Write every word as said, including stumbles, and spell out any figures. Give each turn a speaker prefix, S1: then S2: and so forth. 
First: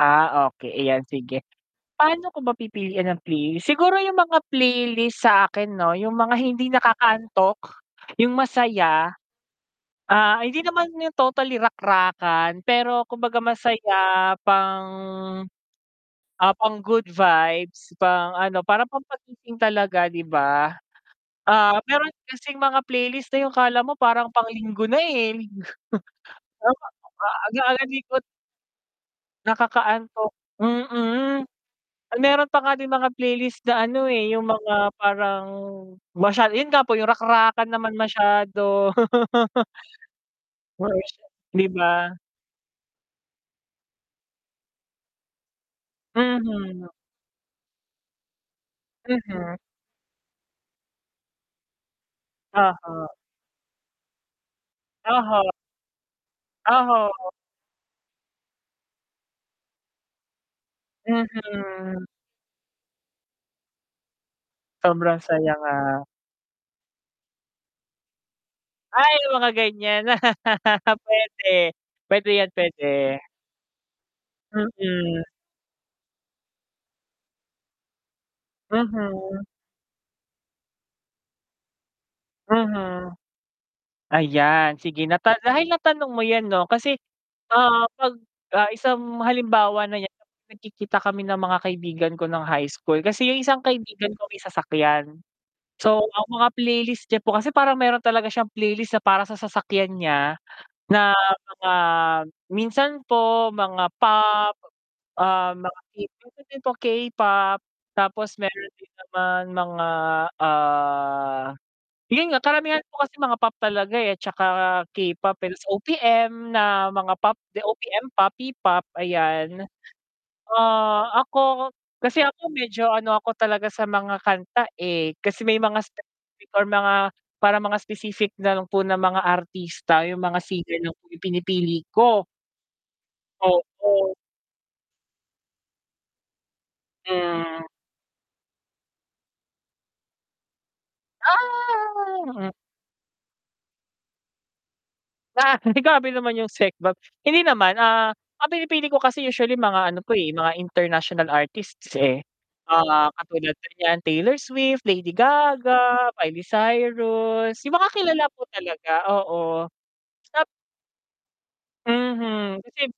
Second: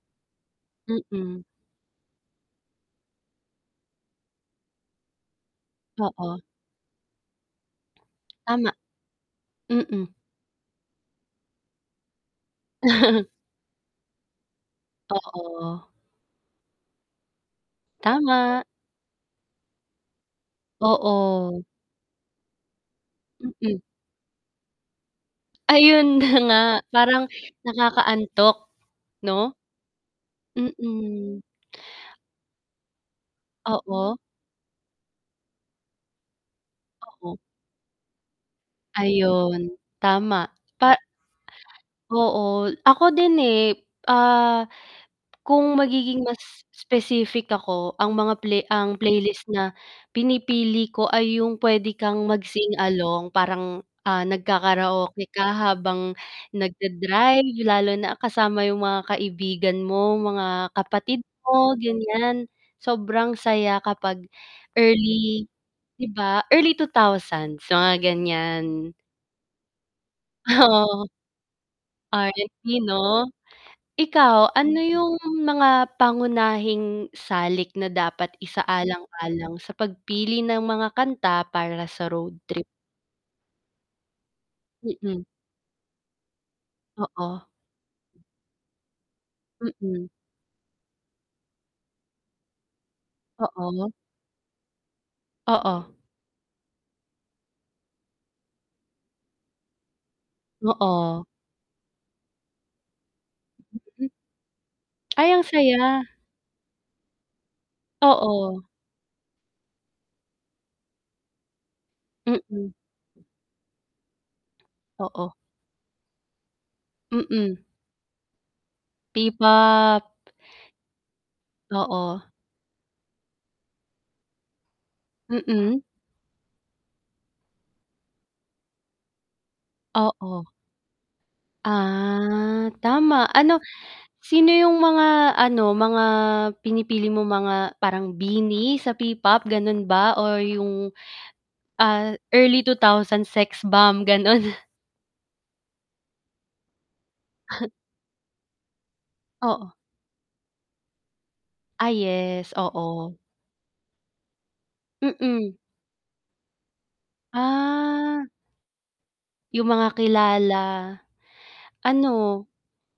S1: Ah, okey. Ayan
S2: Mm.
S1: sige, paano ko ba pipiliin ang playlist, siguro yung mga playlist sa akin 'no? Yung mga
S2: Oo.
S1: hindi nakakaantok, yung
S2: Tama.
S1: masaya.
S2: Mm.
S1: Ah, hindi naman yung totally rakrakan pero kumbaga masaya pang,
S2: Oo.
S1: ah, pang good vibes, pang ano,
S2: Tama.
S1: parang pangpagising talaga, 'di ba.
S2: Oo.
S1: Ah, mayro'n kasing mga playlist na yung akala
S2: Mm.
S1: mo parang pang-Linggo na, eh,
S2: Ayun na nga parang
S1: [unintelligible] likot.
S2: nakakaantok, 'no?
S1: Nakakaantok, mm.
S2: Mm.
S1: Ay mayro'n pa nga din mga playlist na ano,
S2: Oo.
S1: eh, yung mga parang, masyado 'yun nga po yung
S2: Oo.
S1: rakrakan naman masyado.
S2: Ayun, tama. Pa
S1: [unintelligible] 'Di ba?
S2: oo, ako din, eh, ah, kung magiging mas
S1: Mhm.
S2: specific ako ang mga play ang playlist
S1: Mhm.
S2: na pinipili ko ay yung puwede kang mag-sing
S1: Oho.
S2: along parang, ah, nagkakaraoke ka
S1: Oho.
S2: habang
S1: Oho.
S2: nag-da-drive lalo na kasama yung mga kaibigan mo, mga kapatid mo
S1: Mhm.
S2: ganyan, sobrang saya kapag
S1: Sobrang
S2: early,
S1: saya nga.
S2: 'di ba? Early two thousands mga gan'yan.
S1: Ay, mga gan'yan.
S2: Ah, oo.
S1: Puwede, puwede yan,
S2: R&B
S1: puwede.
S2: 'no? Ikaw ano yung
S1: Mm.
S2: mga pangunahing salik na dapat
S1: Mhm.
S2: isaalang-alang sa pagpili ng mga kanta para sa road trip?
S1: Mhm. Ayan, sige
S2: Mm.
S1: nata dahil natanong mo yan 'no kasi,
S2: Oo.
S1: ah, 'pag ah, isang halimbawa na
S2: Mm.
S1: niyan kapag nagkikita kami ng mga kaibigan ko nung high school, kasi yung isang
S2: Oo.
S1: kaibigan ko may sasakyan,
S2: Oo.
S1: so ang mga playlist niya po kasi parang mayro'n talaga siyang playlist na para sa sasakyan niya na
S2: Oo.
S1: mga minsan po mga
S2: Mm.
S1: pop,
S2: Ay, ang
S1: ah, mga
S2: saya.
S1: [unintelligible] din po K-pop, tapos
S2: Oo.
S1: mayro'n din naman mga ah, 'yun nga
S2: Mm.
S1: karamihan ko kasi mga pop talaga, eh,' tsaka
S2: Oo.
S1: K-pop, ta's O-P-M na mga pop,
S2: Mm.
S1: the O-P-M P-pop, ayan.
S2: P-pop.
S1: Ah, ako kasi
S2: Oo.
S1: ako medyo ano ako talaga sa mga kanta, eh, kasi may
S2: Mm.
S1: mga specific or mga parang mga specific na lang po ng mga artista, yung mga
S2: Oo.
S1: singer lang po yung pinipili ko.
S2: Ah, tama ano
S1: Oo.
S2: sino yung mga ano, mga pinipili mo
S1: Hmm.
S2: mga parang BINI sa P-pop gano'n ba or yung, ah,
S1: Ah!
S2: early two thousands Sexbomb gano'n?
S1: Grabe naman yung Sexbomb, hindi naman, ah, ang pinipili ko kasi usually
S2: Oo.
S1: mga ano po, eh, mga international
S2: Ah,
S1: artists, eh.
S2: yes,
S1: Ah,
S2: oo.
S1: katulad po niyan Taylor Swift, Lady
S2: Mm.
S1: Gaga, Miley Cyrus, yung mga kilala
S2: Ah.
S1: po talaga, oo.
S2: Yung mga
S1: Tap
S2: kilala, ano.
S1: Mhm, kasi